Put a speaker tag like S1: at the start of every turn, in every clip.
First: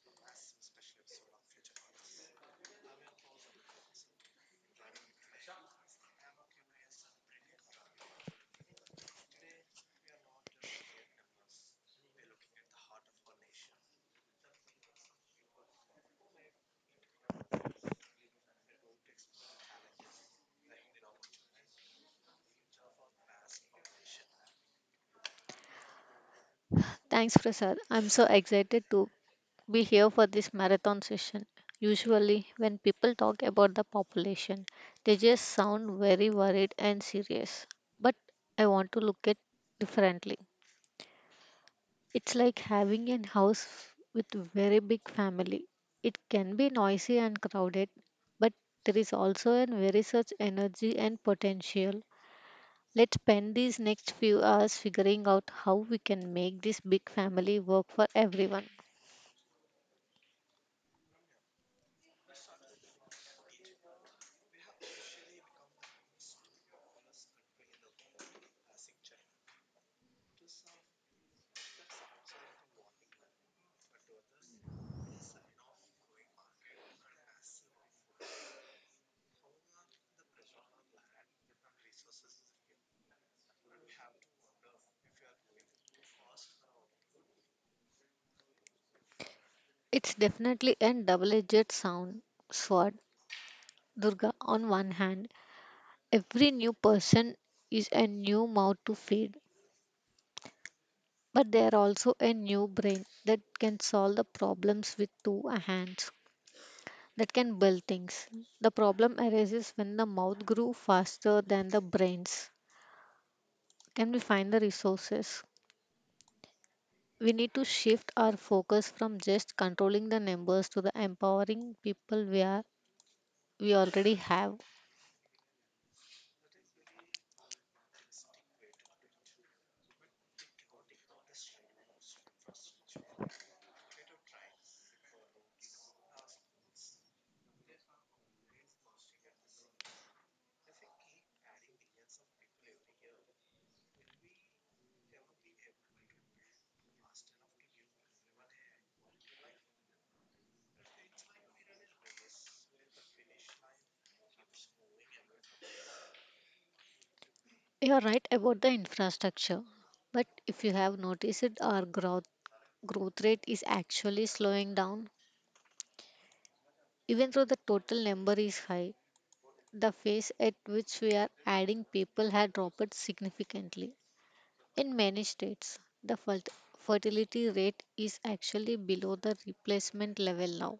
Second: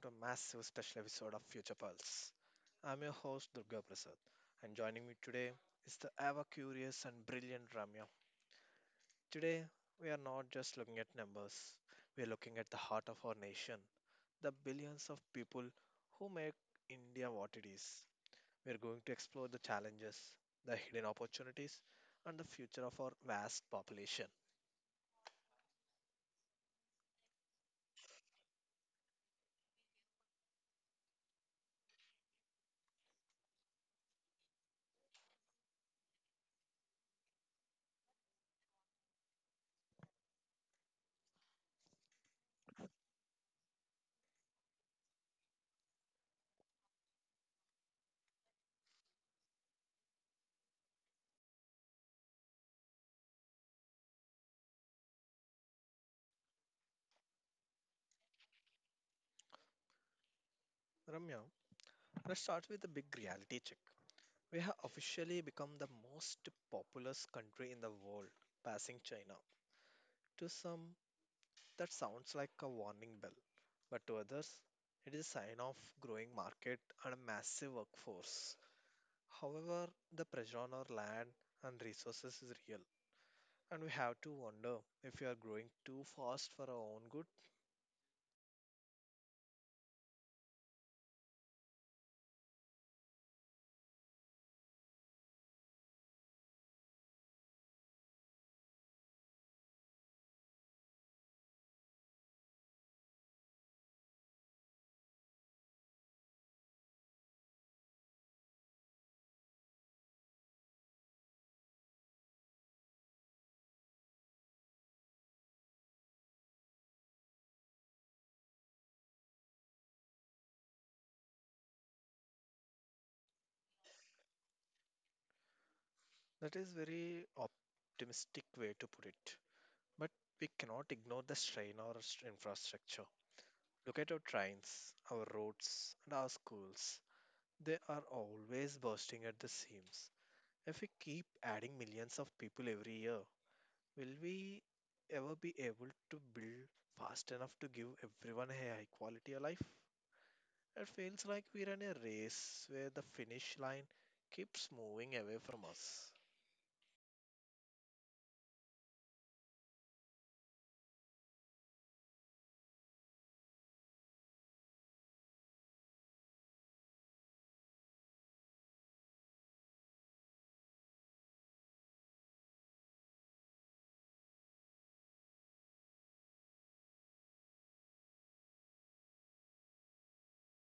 S1: to a massive special episode of Future Pulse. I'm your host Durga Prasad, and joining me today is the ever curious and brilliant Ramya. Today, we are not just looking at numbers, we are looking at the heart of our nation, the billions of people who make India what it is. We are going to explore the challenges, the hidden opportunities, and the future of our vast population.
S2: Thanks, Prasad. I'm so excited to be here for this marathon session. Usually, when people talk about the population, they just sound very worried and serious. But I want to look at differently. It's like having a house with very big family. It can be noisy and crowded, but there is also a very such energy and potential. Let's spend these next few hours figuring out how we can make this big family work for everyone.
S1: Ramya, let's start with the big reality check. We have officially become the most populous country in the world, passing China. To some, that sounds like a warning bell, but to others, it is a sign of growing market and a massive workforce. However, the pressure on our land and resources is real, and we have to wonder if we are growing too fast for our own good.
S2: It's definitely a double edged sound sword, Durga. On one hand, every new person is a new mouth to feed, but they are also a new brain that can solve the problems with two hands, that can build things. The problem arises when the mouth grew faster than the brains. Can we find the resources? We need to shift our focus from just controlling the numbers to the empowering people we already have.
S1: That is very optimistic way to put it, but we cannot ignore the strain on our infrastructure. Look at our trains, our roads, and our schools. They are always bursting at the seams. If we keep adding millions of people every year, will we ever be able to build fast enough to give everyone a high quality of life? It feels like we're in a race where the finish line keeps moving away from us.
S2: You're right about the infrastructure, but if you have noticed it, our growth rate is actually slowing down. Even though the total number is high, the pace at which we are adding people had dropped significantly. In many states, the fertility rate is actually below the replacement level now.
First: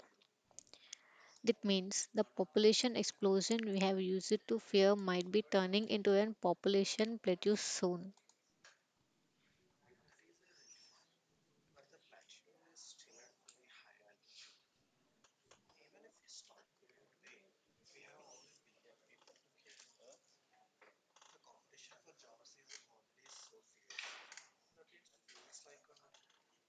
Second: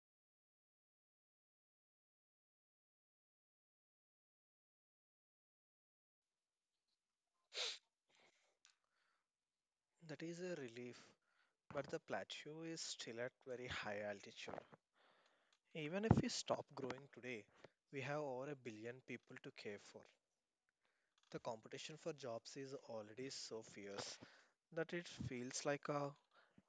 S2: That means the population explosion we have used to fear might be turning into a population plateau soon.
S1: That is a relief, but the plateau is still at very high altitude. Even if we stop growing today, we have over a billion people to care for. The competition for jobs is already so fierce that it feels like a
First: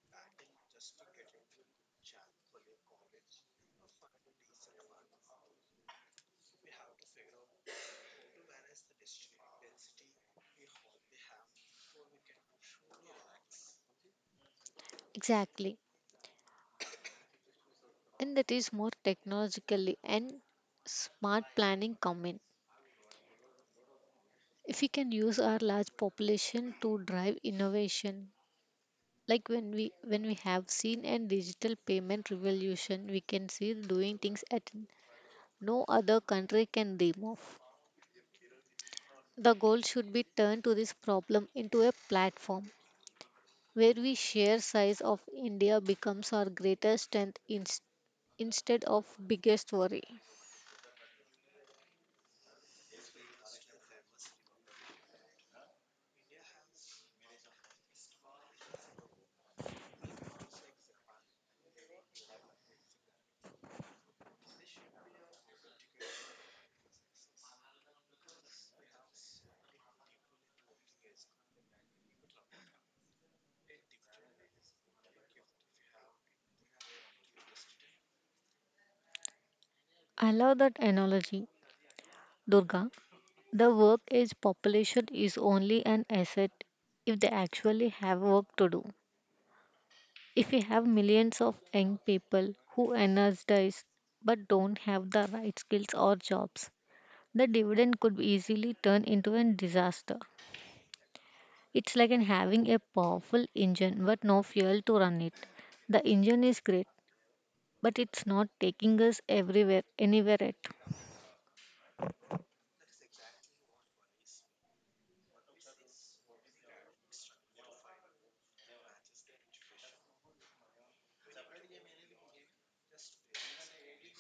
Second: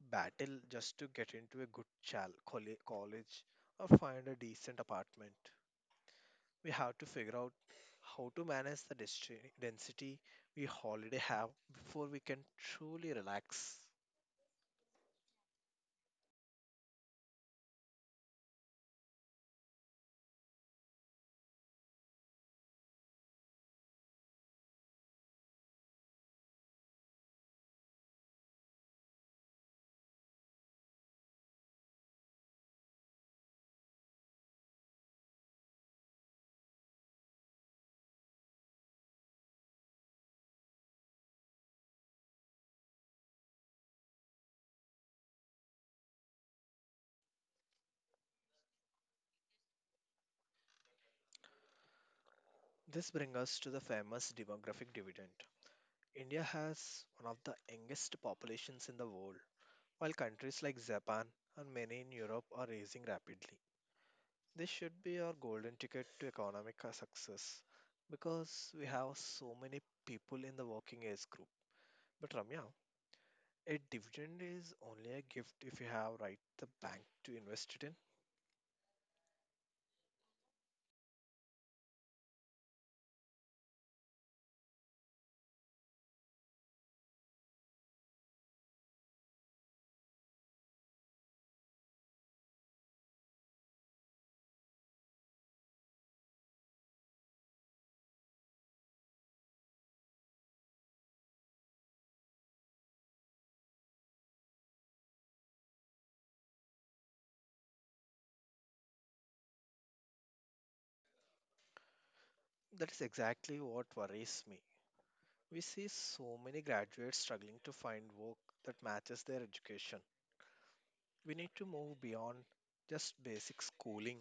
S1: battle just to get into a good college or find a decent apartment. We have to figure out how to manage the density we already have before we can truly relax.
S2: Exactly. And that is more technologically and smart planning come in. If we can use our large population to drive innovation, like when we have seen a digital payment revolution, we can see doing things that no other country can dream of. The goal should be turned to this problem into a platform where we share size of India becomes our greatest strength instead of biggest worry.
S1: This brings us to the famous demographic dividend. India has one of the youngest populations in the world, while countries like Japan and many in Europe are raising rapidly. This should be our golden ticket to economic success because we have so many people in the working age group. But Ramya, a dividend is only a gift if you have right the bank to invest it in.
S2: I love that analogy, Durga. The work age population is only an asset if they actually have work to do. If we have millions of young people who energize but don't have the right skills or jobs, the dividend could easily turn into a disaster. It's like in having a powerful engine but no fuel to run it. The engine is great, but it's not taking us everywhere, anywhere at.
S1: That is exactly what worries me. We see so many graduates struggling to find work that matches their education. We need to move beyond just basic schooling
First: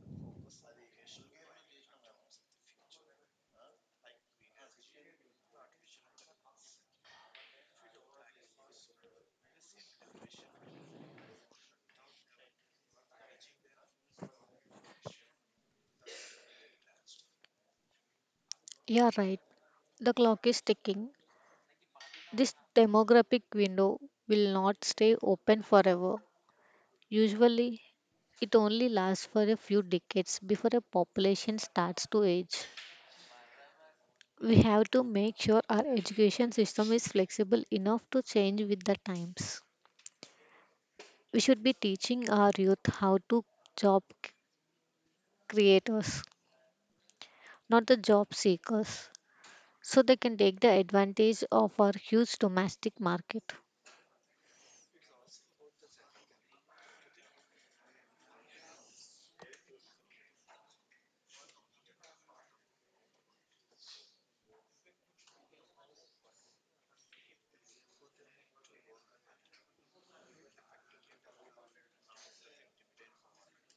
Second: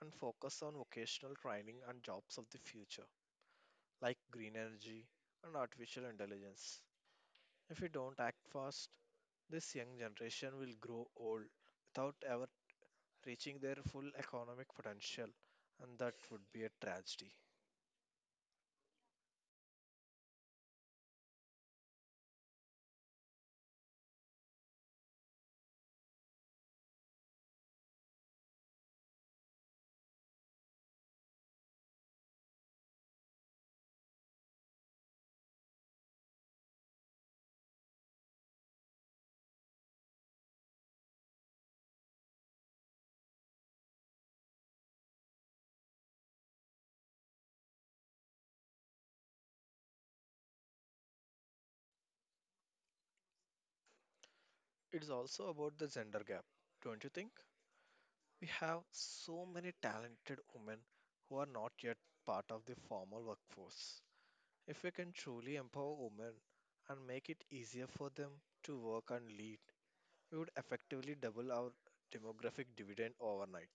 S1: and focus on vocational training and jobs of the future like green energy and artificial intelligence. If we don't act fast, this young generation will grow old without ever reaching their full economic potential, and that would be a tragedy.
S2: You're right. The clock is ticking. This demographic window will not stay open forever. Usually, it only lasts for a few decades before a population starts to age. We have to make sure our education system is flexible enough to change with the times. We should be teaching our youth how to job creators, not the job seekers, so they can take the advantage of our huge domestic market.
S1: It's also about the gender gap, don't you think? We have so many talented women who are not yet part of the formal workforce. If we can truly empower women and make it easier for them to work and lead, we would effectively double our demographic dividend overnight.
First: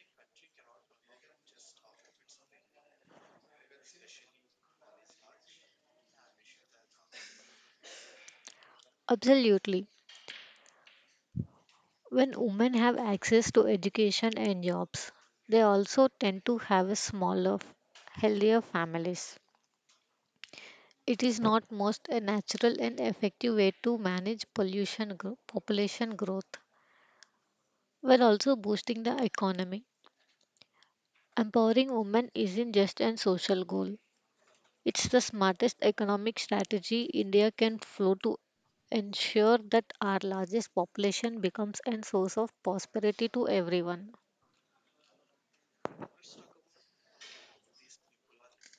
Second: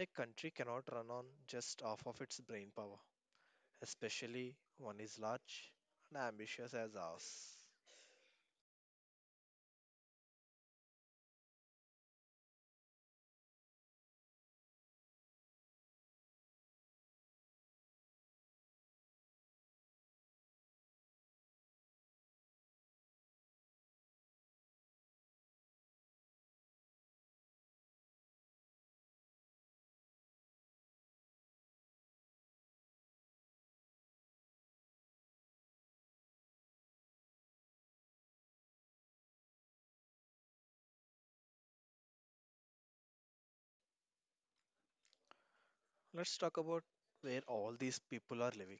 S1: A country cannot run on just half of its brain power, especially one is large and ambitious as ours.
S2: Absolutely. When women have access to education and jobs, they also tend to have a smaller, healthier families. It is not most a natural and effective way to manage population growth while also boosting the economy. Empowering women isn't just a social goal. It's the smartest economic strategy India can flow to ensure that our largest population becomes a source of prosperity to everyone.
S1: Let's talk about where all these people are living.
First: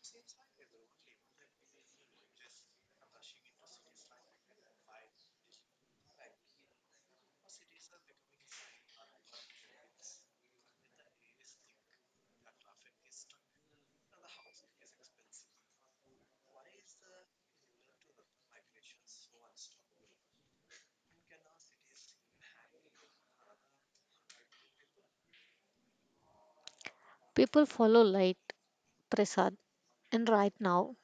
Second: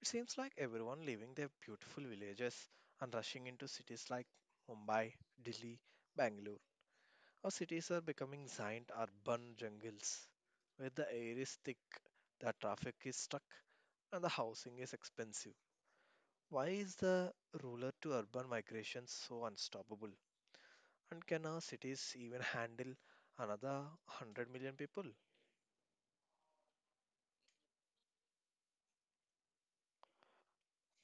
S1: It seems like everyone leaving their beautiful villages and rushing into cities like Mumbai, Delhi, Bangalore. Our cities are becoming giant urban jungles where the air is thick, the traffic is stuck, and the housing is expensive. Why is the rural to urban migration so unstoppable? And can our cities even handle another 100 million people?
S2: People follow light, Prasad, and right now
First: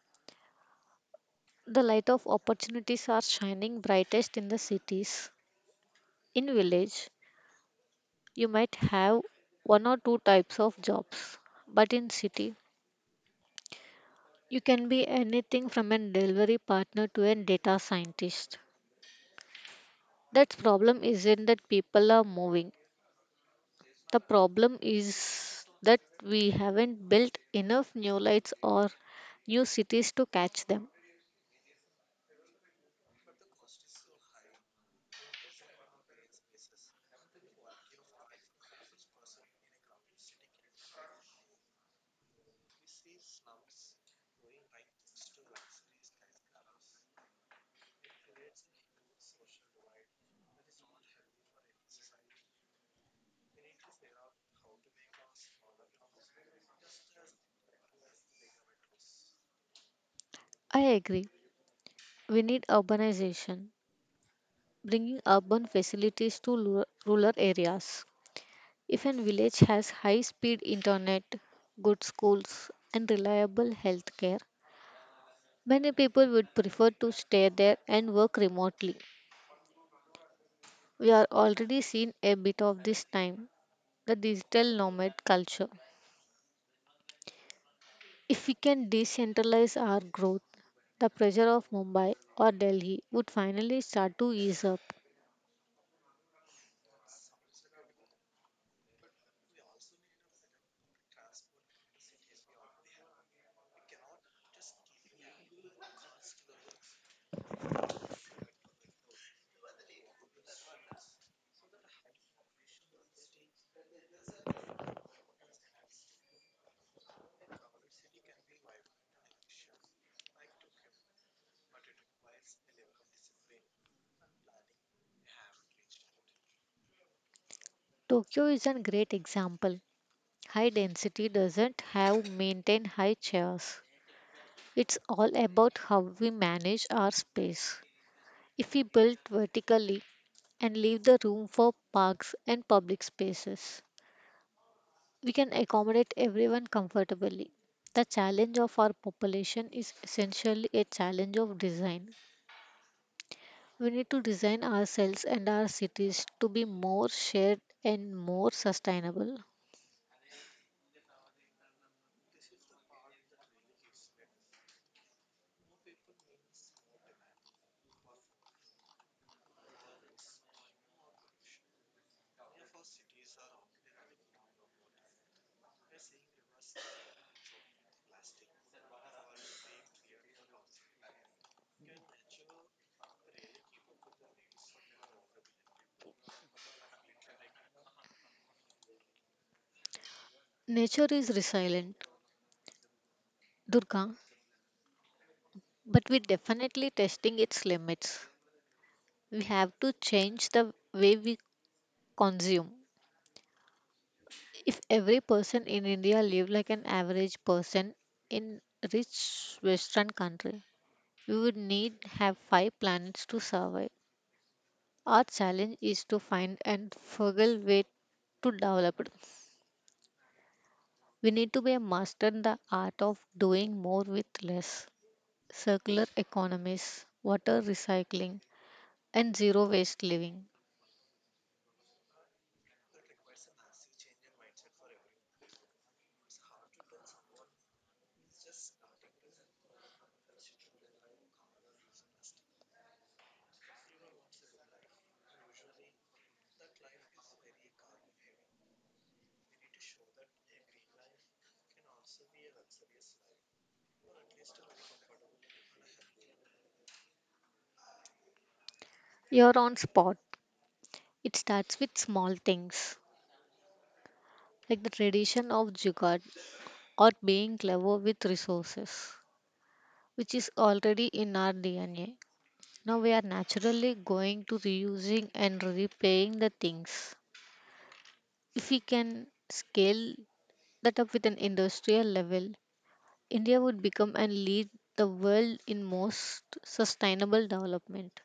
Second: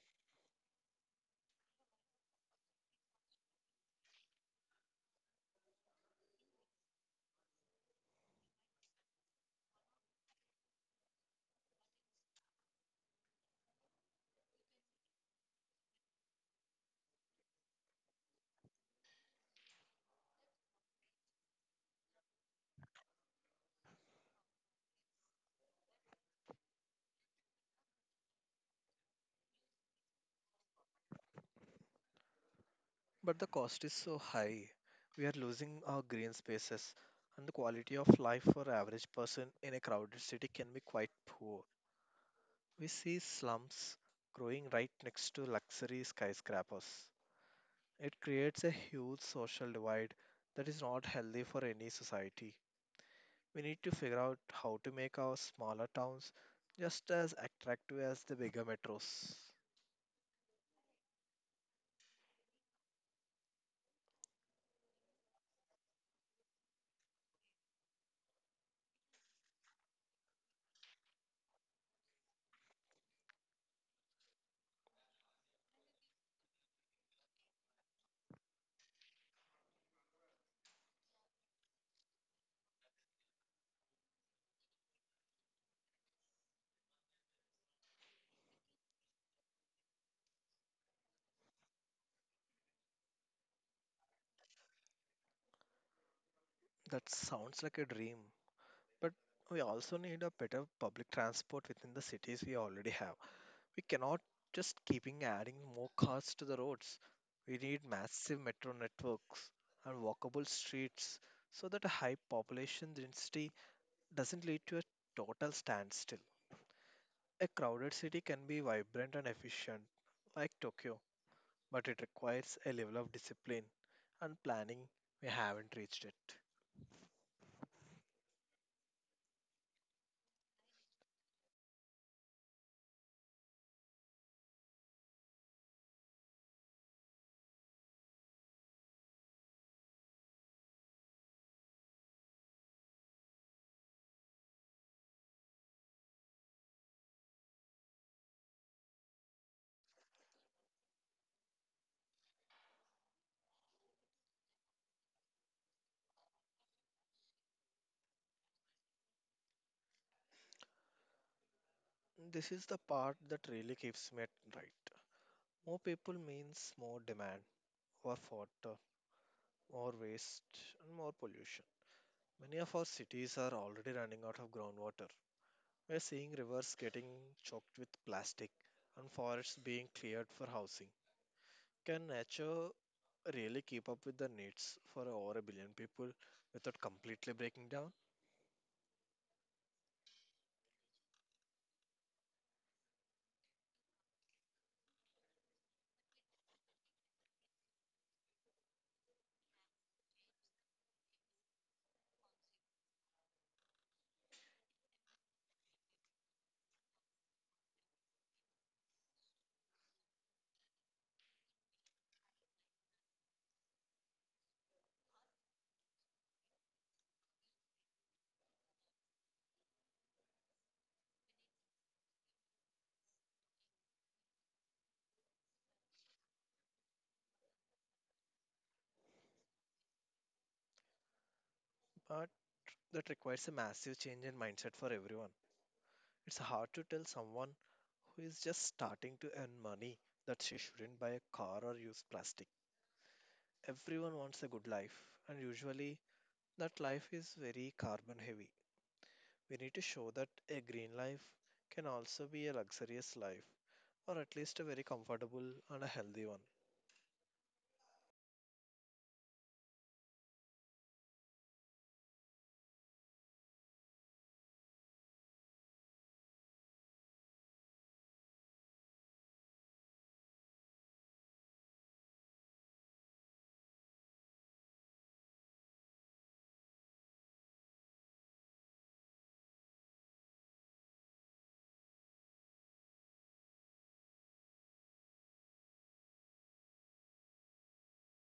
S2: the light of opportunities are shining brightest in the cities. In village, you might have one or two types of jobs, but in city, you can be anything from a delivery partner to a data scientist. That problem isn't that people are moving. The problem is that we haven't built enough new lights or new cities to catch them.
S1: But the cost is so high. We are losing our green spaces, and the quality of life for average person in a crowded city can be quite poor. We see slums growing right next to luxury skyscrapers. It creates a huge social divide that is not healthy for any society. We need to figure out how to make our smaller towns just as attractive as the bigger metros.
S2: I agree. We need urbanization, bringing urban facilities to rural areas. If a village has high speed internet, good schools, and reliable healthcare, many people would prefer to stay there and work remotely. We are already seeing a bit of this time the digital nomad culture. If we can decentralize our growth, the pressure of Mumbai or Delhi would finally start to ease up.
S1: That sounds like a dream. But we also need a better public transport within the cities we already have. We cannot just keeping adding more cars to the roads. We need massive metro networks and walkable streets so that a high population density doesn't lead to a total standstill. A crowded city can be vibrant and efficient, like Tokyo, but it requires a level of discipline and planning we haven't reached it.
S2: Tokyo is a great example. High density doesn't have maintain high chairs. It's all about how we manage our space. If we build vertically and leave the room for parks and public spaces, we can accommodate everyone comfortably. The challenge of our population is essentially a challenge of design. We need to design ourselves and our cities to be more shared and more sustainable.
S1: This is the part that really keeps me at night. More people means more demand, more water, more waste, and more pollution. Many of our cities are already running out of groundwater. We're seeing rivers getting choked with plastic and forests being cleared for housing. Can nature really keep up with the needs for over a billion people without completely breaking down?
S2: Nature is resilient, Durga, but we're definitely testing its limits. We have to change the way we consume. If every person in India lived like an average person in rich Western country, we would need have five planets to survive. Our challenge is to find and frugal way to develop it. We need to be a master in the art of doing more with less. Circular economies, water recycling, and zero waste living.
S1: But that requires a massive change in mindset for everyone. It's hard to tell someone who is just starting to earn money that she shouldn't buy a car or use plastic. Everyone wants a good life, and usually that life is very carbon heavy. We need to show that a green life can also be a luxurious life, or at least a very comfortable and a healthy one.
S2: You're on spot. It starts with small things like the tradition of jugaad or being clever with resources, which is already in our DNA. Now we are naturally going to reusing and replaying the things. If we can scale that up with an industrial level, India would become and lead the world in most sustainable development.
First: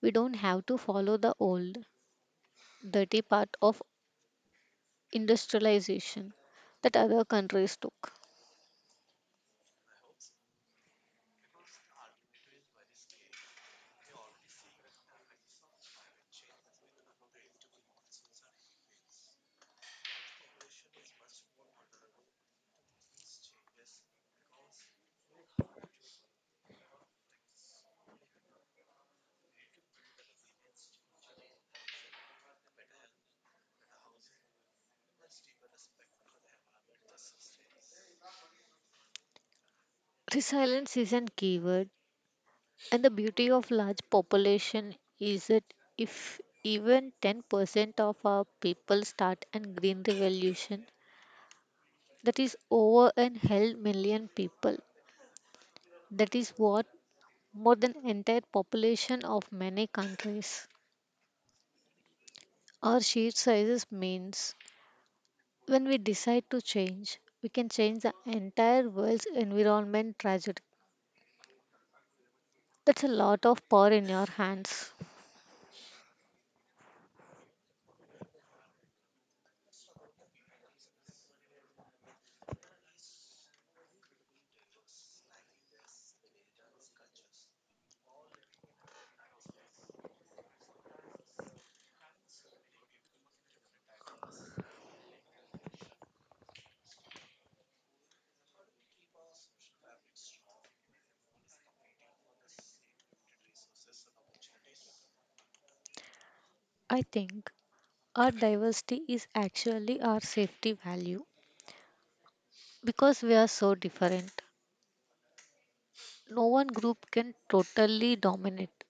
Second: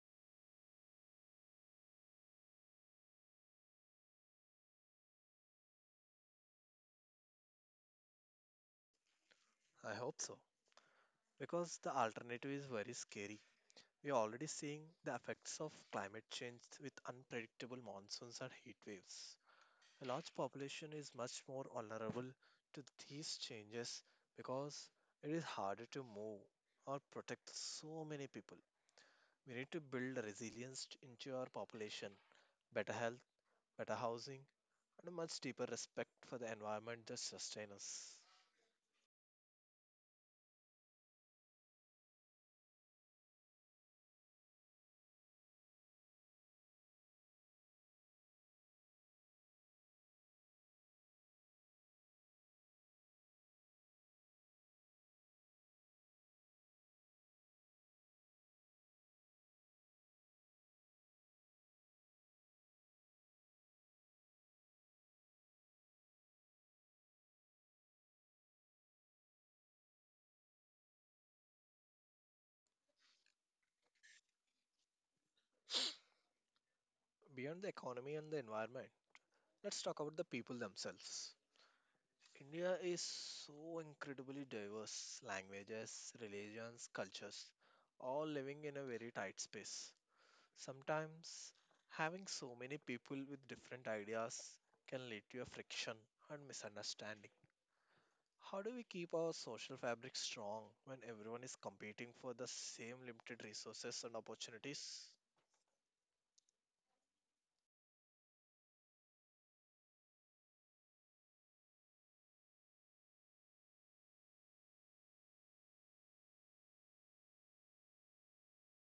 S2: We don't have to follow the old, dirty path of industrialization that other countries took.
S1: I hope so, because the alternative is very scary. We are already seeing the effects of climate change with unpredictable monsoons and heat waves. A large population is much more vulnerable to these changes because it is harder to move or protect so many people. We need to build resilience into our population, better health, better housing, and a much deeper respect for the environment that sustains us.
S2: Resilience is a keyword, and the beauty of large population is that if even 10% of our people start a green revolution, that is over and held million people. That is what more than entire population of many countries. Our sheer sizes means when we decide to change, we can change the entire world's environment trajectory. That's a lot of power in your hands.
S1: Beyond the economy and the environment, let's talk about the people themselves. India is so incredibly diverse languages, religions, cultures, all living in a very tight space. Sometimes having so many people with different ideas can lead to a friction and misunderstanding. How do we keep our social fabric strong when everyone is competing for the same limited resources and opportunities?
S2: I think our diversity is actually our safety value because we are so different. No one group can totally dominate.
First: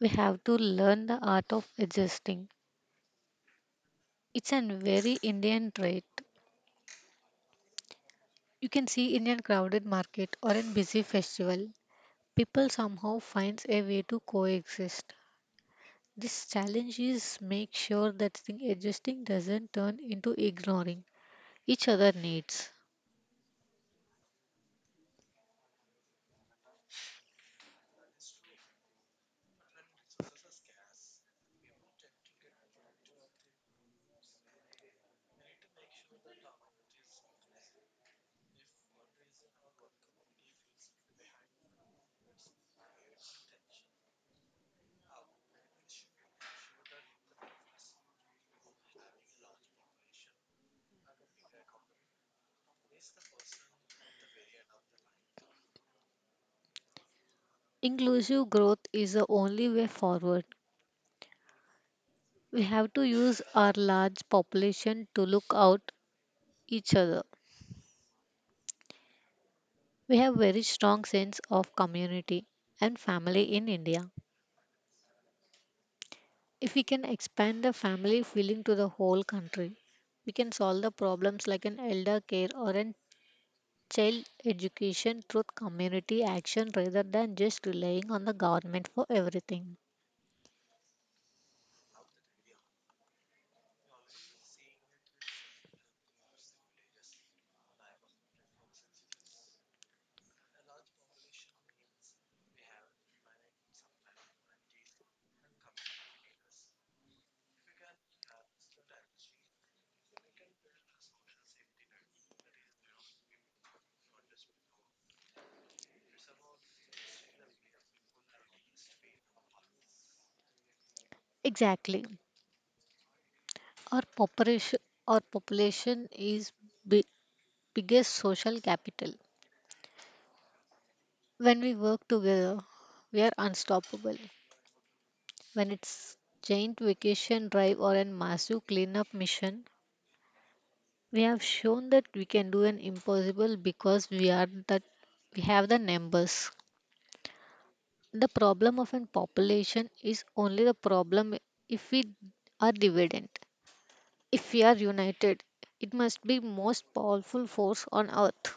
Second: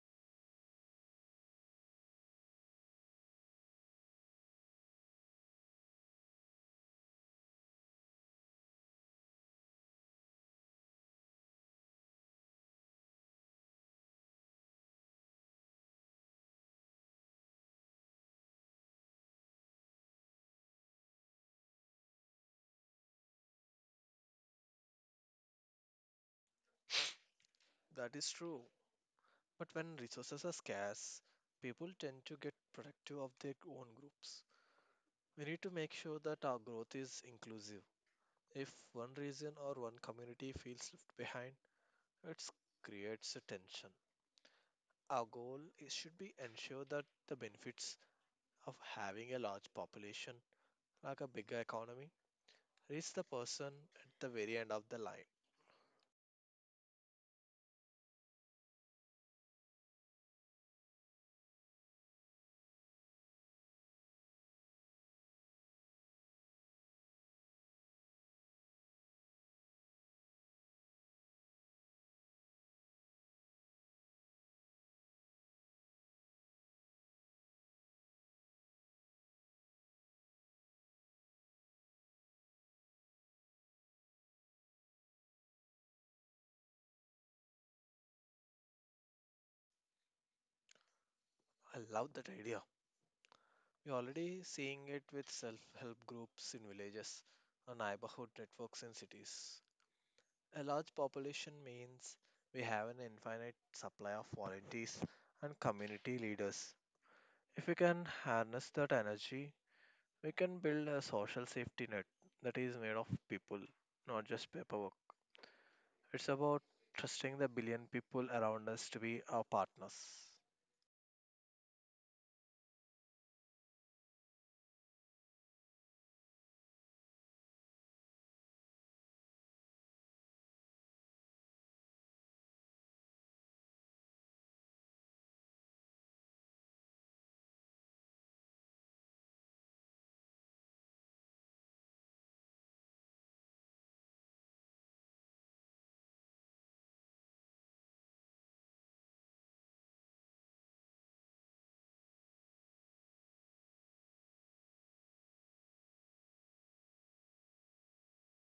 S2: We have to learn the art of adjusting. It's a very Indian trait. You can see in a crowded market or in busy festival, people somehow finds a way to coexist. This challenge is make sure that the adjusting doesn't turn into ignoring each other needs.
S1: That is true. But when resources are scarce, people tend to get protective of their own groups. We need to make sure that our growth is inclusive. If one region or one community feels left behind, it creates a tension. Our goal is, should be ensure that the benefits of having a large population, like a bigger economy, reach the person at the very end of the line.
S2: Inclusive growth is the only way forward. We have to use our large population to look out each other. We have very strong sense of community and family in India. If we can expand the family feeling to the whole country, we can solve the problems like an elder care or an child education through community action rather than just relying on the government for everything.
S1: I love that idea. We're already seeing it with self help groups in villages or neighborhood networks in cities. A large population means we have an infinite supply of volunteers and community leaders. If we can harness that energy, we can build a social safety net that is made of people, not just paperwork. It's about trusting the billion people around us to be our partners.
S2: Exactly. Our population our population is big, biggest social capital. When we work together, we are unstoppable. When it's giant vacation drive or a massive cleanup mission, we have shown that we can do an impossible because we are that we have the numbers. The problem of a population is only the problem if we are divided. If we are united, it must be most powerful force on earth.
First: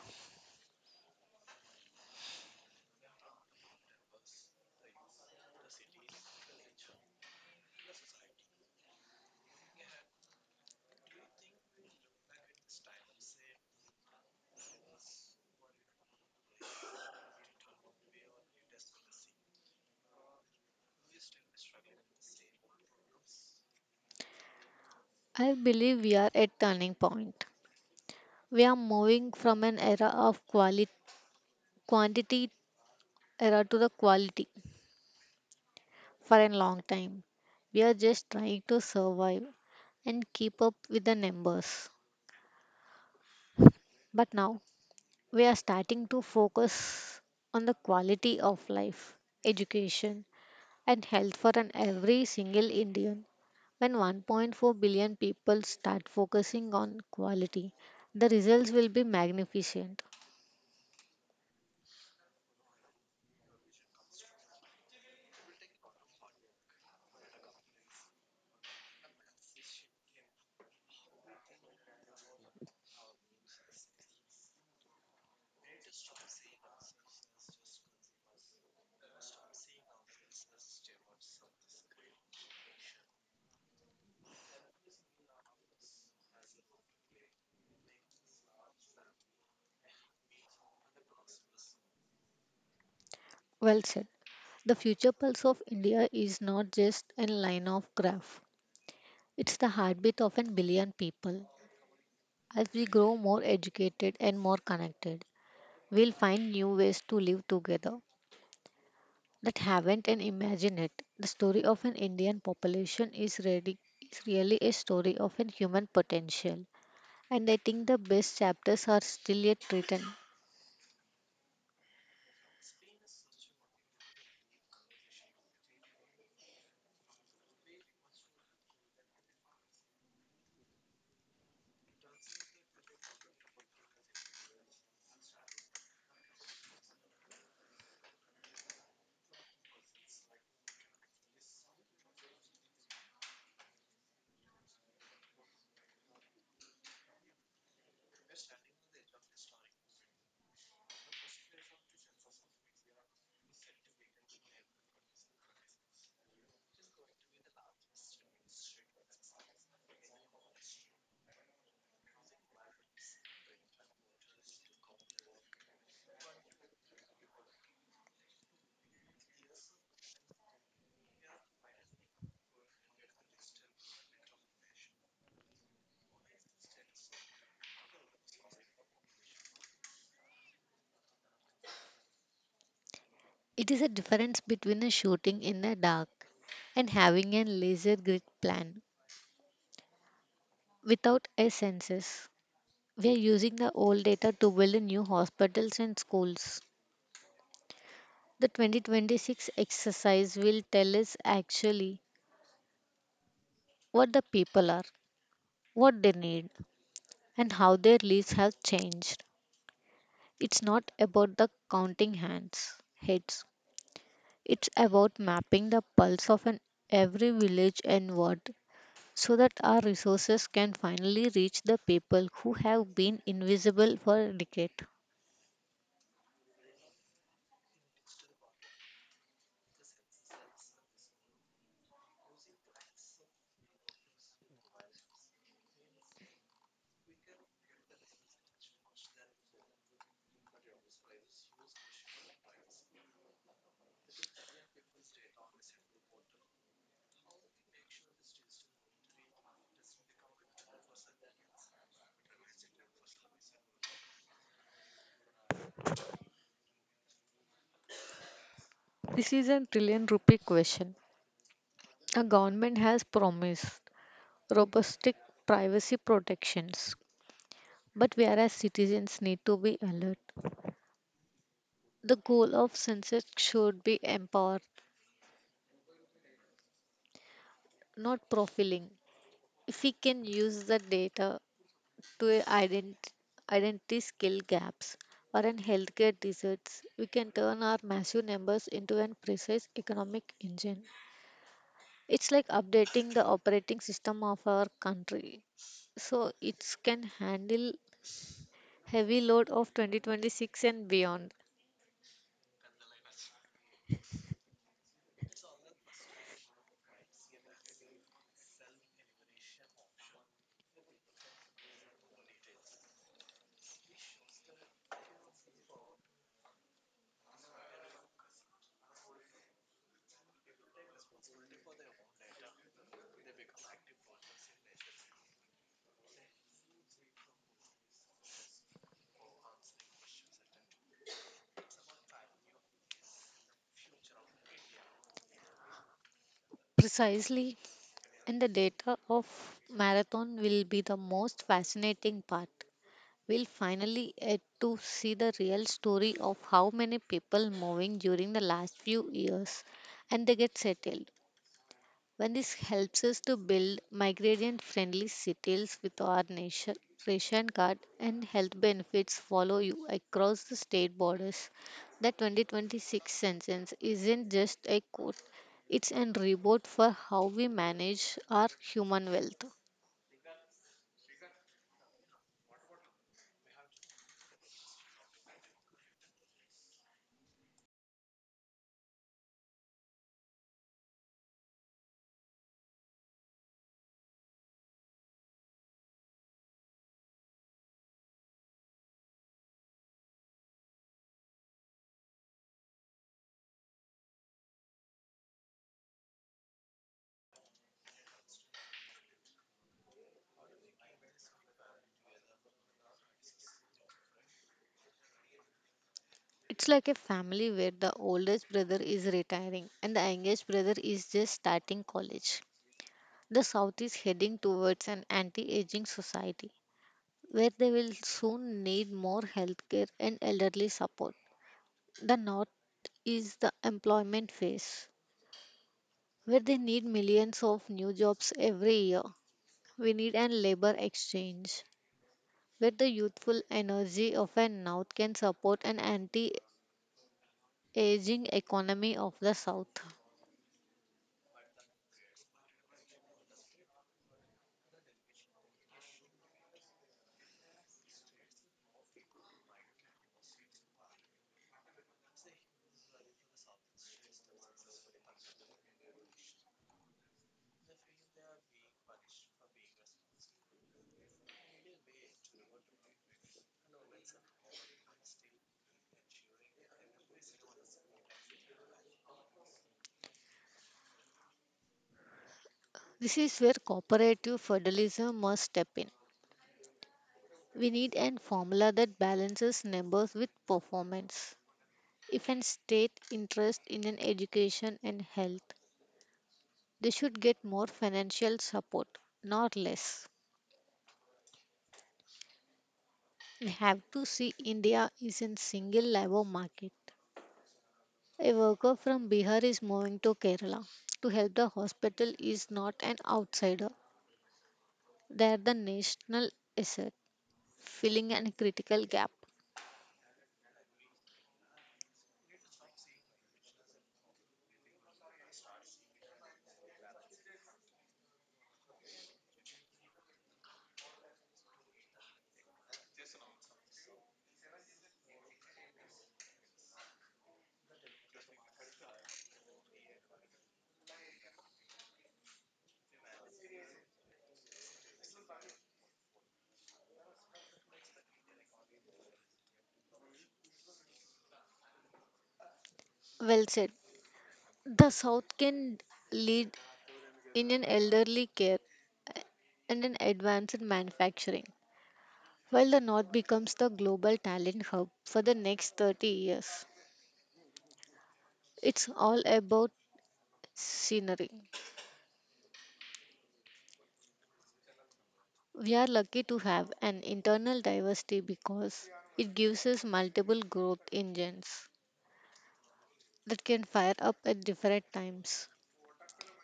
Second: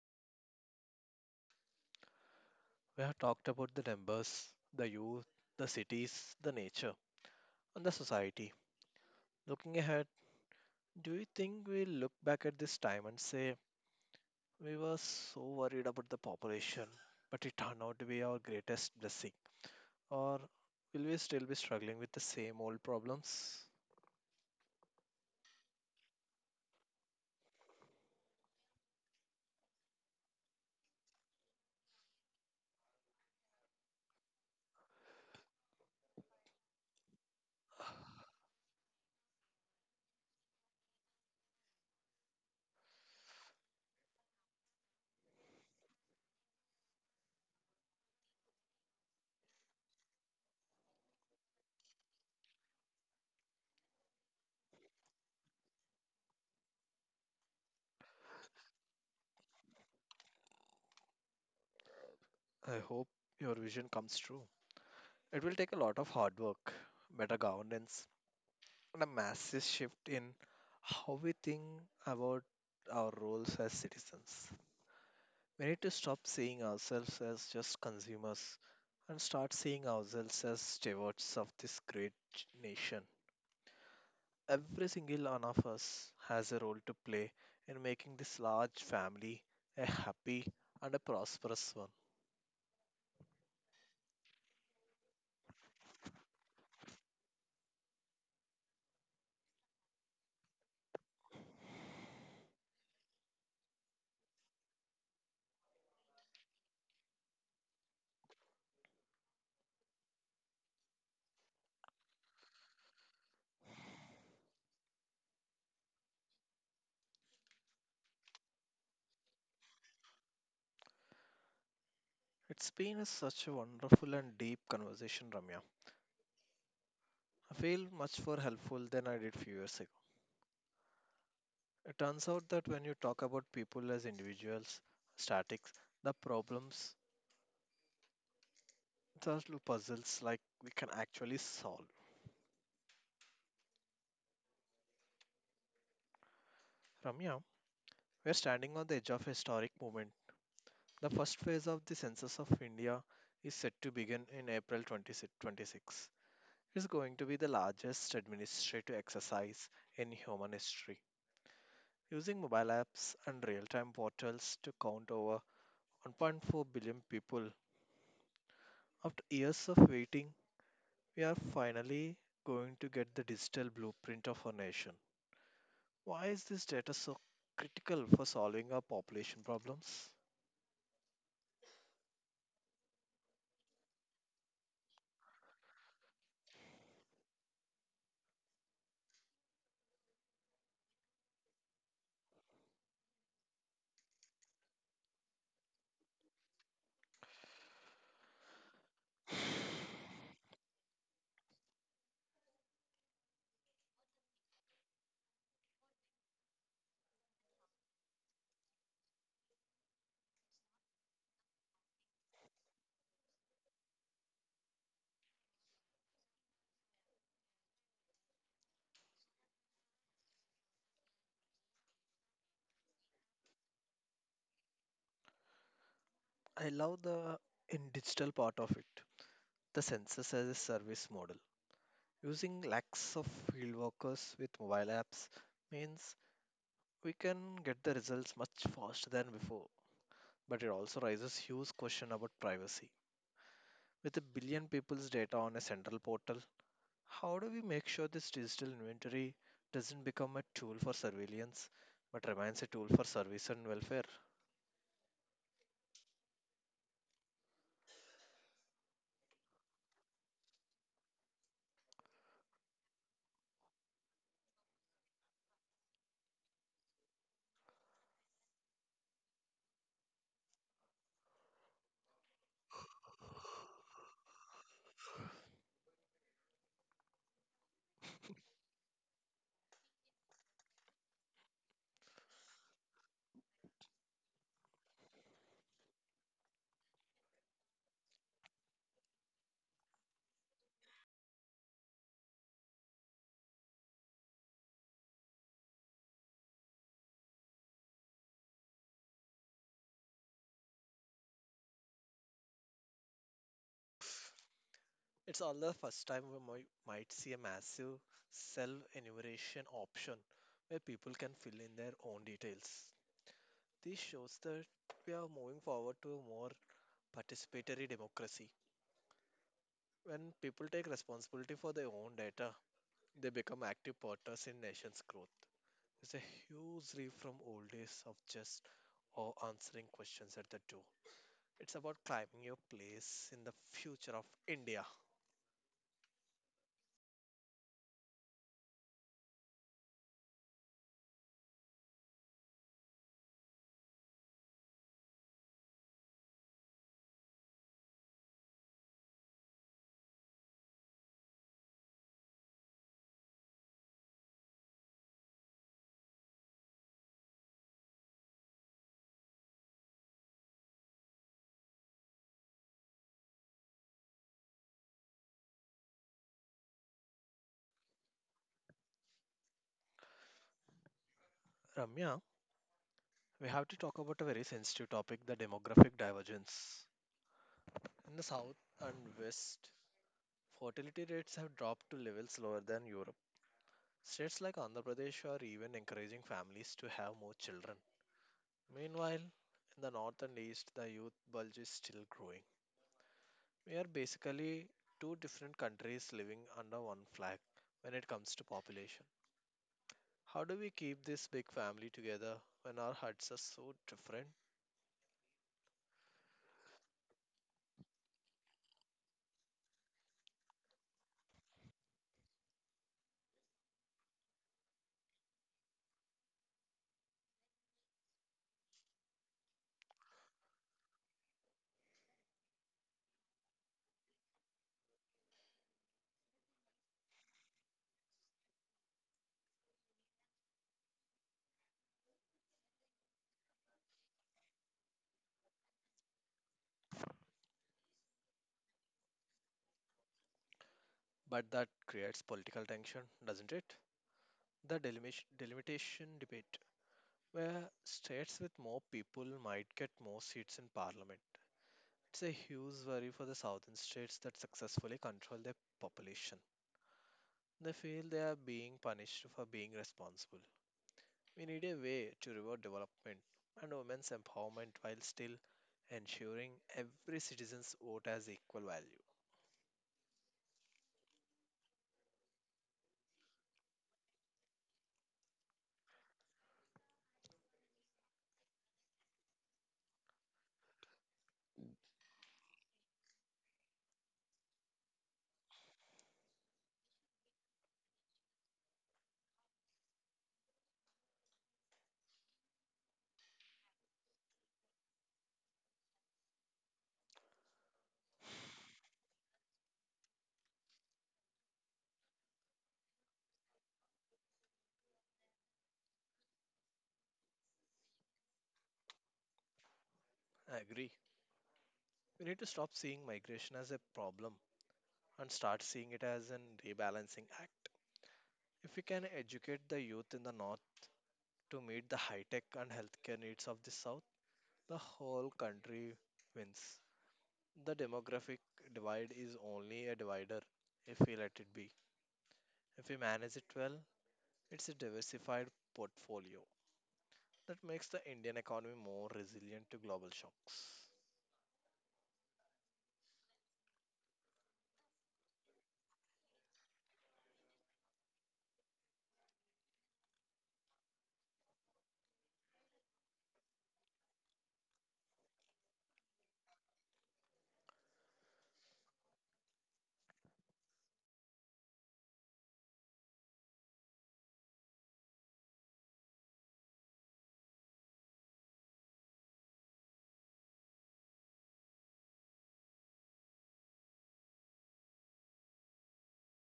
S1: We have talked about the numbers, the youth, the cities, the nature, and the society. Looking ahead, do you think we look back at this time and say, we were so worried about the population, but it turned out to be our greatest blessing? Or will we still be struggling with the same old problems?
S2: I believe we are at turning point. We are moving from an era of quality quantity era to the quality for a long time. We are just trying to survive and keep up with the numbers. But now we are starting to focus on the quality of life, education, and health for an every single Indian. When 1.4 billion people start focusing on quality, the results will be magnificent.
S1: I hope your vision comes true. It will take a lot of hard work, better governance, and a massive shift in how we think about our roles as citizens. We need to stop seeing ourselves as just consumers and start seeing ourselves as stewards of this great nation. Every single one of us has a role to play in making this large family a happy and a prosperous one.
S2: Well said. The future pulse of India is not just a line of graph. It's the heartbeat of a billion people. As we grow more educated and more connected, we'll find new ways to live together that haven't and imagine it. The story of an Indian population is really a story of a human potential, and I think the best chapters are still yet written.
S1: It's been a, such a wonderful and deep conversation, Ramya. I feel much more helpful than I did few years ago. It turns out that when you talk about people as individuals, statics, the problems, the puzzles like we can actually solve. Ramya, we're standing on the edge of a historic moment. The first phase of the Census of India is set to begin in April 2026. It's going to be the largest administrative exercise in human history. Using mobile apps and real time portals to count over 1.4 billion people, after years of waiting, we are finally going to get the digital blueprint of our nation. Why is this data so critical for solving our population problems?
S2: It is a difference between a shooting in the dark and having a laser grid plan without a census. We are using the old data to build new hospitals and schools. The 2026 exercise will tell us actually what the people are, what they need, and how their lives have changed. It's not about the counting hands, heads. It's about mapping the pulse of an every village and ward so that our resources can finally reach the people who have been invisible for a decade.
S1: I love the in digital part of it, the census as a service model. Using lakhs of field workers with mobile apps means we can get the results much faster than before, but it also raises huge question about privacy. With a billion people's data on a central portal, how do we make sure this digital inventory doesn't become a tool for surveillance but remains a tool for service and welfare?
S2: This is a trillion rupee question. A government has promised robust privacy protections, but we as citizens need to be alert. The goal of census should be empowered, not profiling. If we can use the data to identify skill gaps or in healthcare deserts, we can turn our massive numbers into an precise economic engine. It's like updating the operating system of our country so it can handle heavy load of 2026 and beyond.
S1: It's all the first time we might see a massive self enumeration option where people can fill in their own details. This shows that we are moving forward to a more participatory democracy. When people take responsibility for their own data, they become active partners in nation's growth. It's a huge leap from old days of just or answering questions at the door. It's about climbing your place in the future of India.
S2: Precisely. And the data of marathon will be the most fascinating part. We'll finally get to see the real story of how many people moving during the last few years and they get settled. When this helps us to build migration friendly cities with our nation, ration card and health benefits follow you across the state borders. The 2026 sentence isn't just a quote, it's an reward for how we manage our human wealth.
S1: Ramya, we have to talk about a very sensitive topic the demographic divergence. In the south and west, fertility rates have dropped to levels lower than Europe. States like Andhra Pradesh are even encouraging families to have more children. Meanwhile, in the north and east, the youth bulge is still growing. We are basically two different countries living under one flag when it comes to population. How do we keep this big family together when our hearts are so different?
S2: It's like a family where the oldest brother is retiring and the youngest brother is just starting college. The South is heading towards an anti aging society where they will soon need more healthcare and elderly support. The North is the employment phase, where they need millions of new jobs every year. We need an labor exchange, where the youthful energy of a North can support an anti aging economy of the South.
S1: But that creates political tension, doesn't it? The delimitation debate, where states with more people might get more seats in parliament. It's a huge worry for the southern states that successfully control their population. They feel they are being punished for being responsible. We need a way to reward development and women's empowerment while still ensuring every citizen's vote has equal value.
S2: This is where cooperative federalism must step in. We need an formula that balances numbers with performance. If an state interest in an education and health, they should get more financial support, not less. We have to see India is in single labor market. A worker from Bihar is moving to Kerala to help the hospital is not an outsider. They are the national asset, filling a critical gap.
S1: I agree. We need to stop seeing migration as a problem and start seeing it as an rebalancing act. If we can educate the youth in the north, to meet the high tech and healthcare needs of the South, the whole country wins. The demographic divide is only a divider if we let it be. If we manage it well, it's a diversified portfolio that makes the Indian economy more resilient to global shocks.
S2: Well said. The South can lead in an elderly care and an advanced manufacturing. While the North becomes the global talent hub for the next 30 years, it's all about scenery. We are lucky to have an internal diversity because it gives us multiple growth engines that can fire up at different times.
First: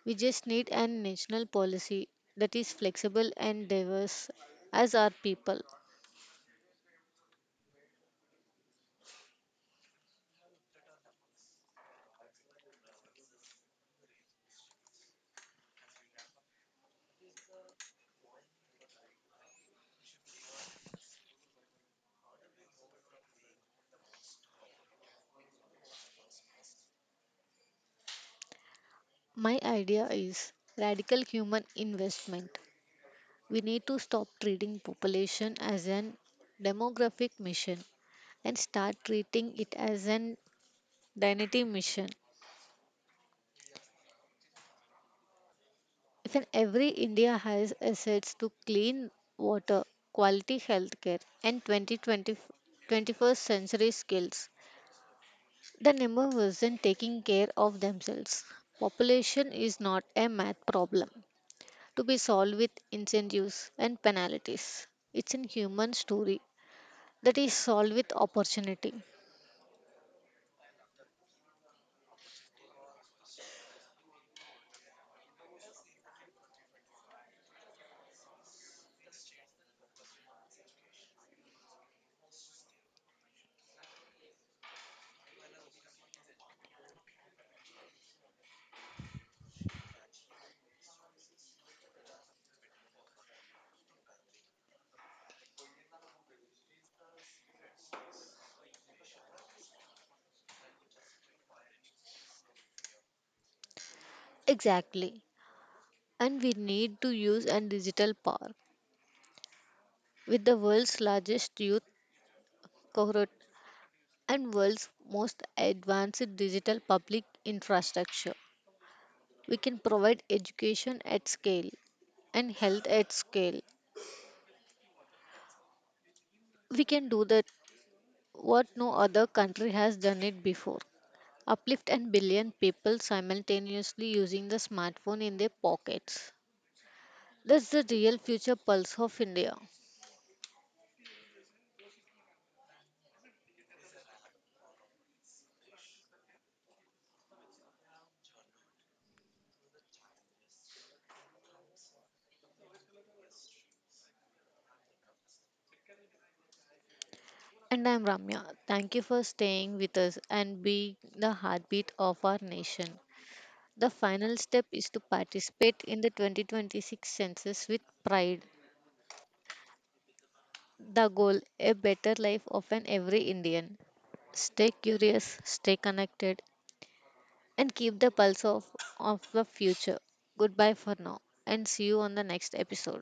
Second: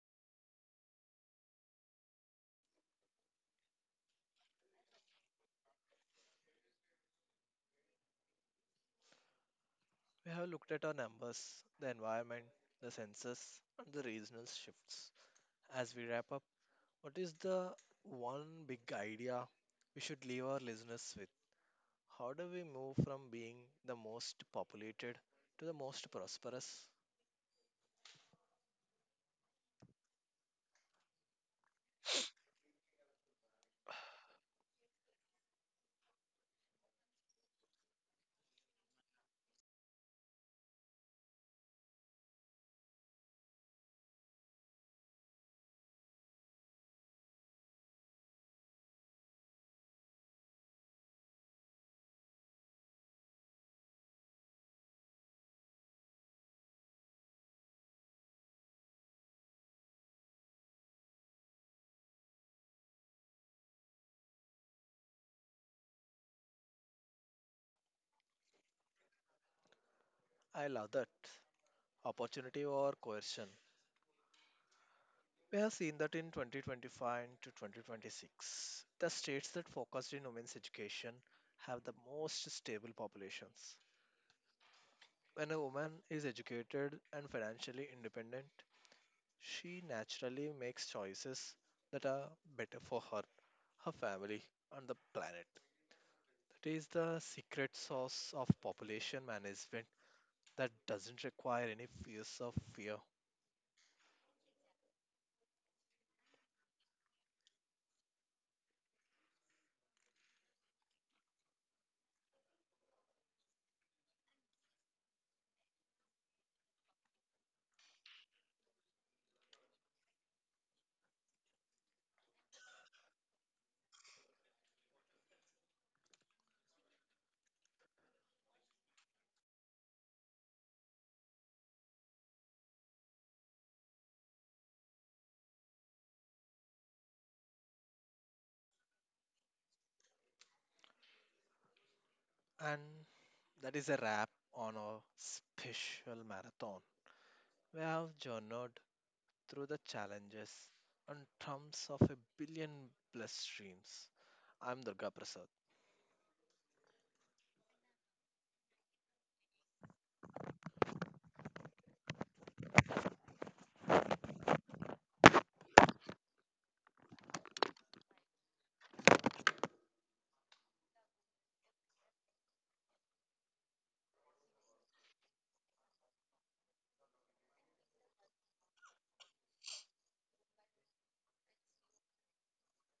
S2: We just need a national policy that is flexible and diverse as our people.
S1: We have looked at our numbers, the environment, the census, and the regional shifts. As we wrap up, what is the one big idea we should leave our listeners with? How do we move from being the most populated to the most prosperous?
S2: My idea is radical human investment. We need to stop treating population as an demographic mission and start treating it as an dignity mission. If an every India has assets to clean water, quality healthcare, and 2020, 21st century skills, the number wasn't taking care of themselves. Population is not a math problem to be solved with incentives and penalties. It's a human story that is solved with opportunity.
S1: I love that. Opportunity or coercion. We have seen that in 2025 to 2026. The states that focused in women's education have the most stable populations. When a woman is educated and financially independent, she naturally makes choices that are better for her, her family, and the planet. That is the secret sauce of population management that doesn't require any fears of fear.
S2: Exactly. And we need to use a digital park with the world's largest youth cohort and world's most advanced digital public infrastructure. We can provide education at scale and health at scale. We can do that what no other country has done it before. Uplift and billion people simultaneously using the smartphone in their pockets. That's the real future pulse of India.
S1: And that is a wrap on our special marathon. We have journeyed through the challenges and trumps of a billion plus streams. I'm Durga Prasad.
S2: And I'm Ramya. Thank you for staying with us and being the heartbeat of our nation. The final step is to participate in the 2026 census with pride. The goal a better life of an every Indian. Stay curious, stay connected, and keep the pulse of the future. Goodbye for now, and see you on the next episode.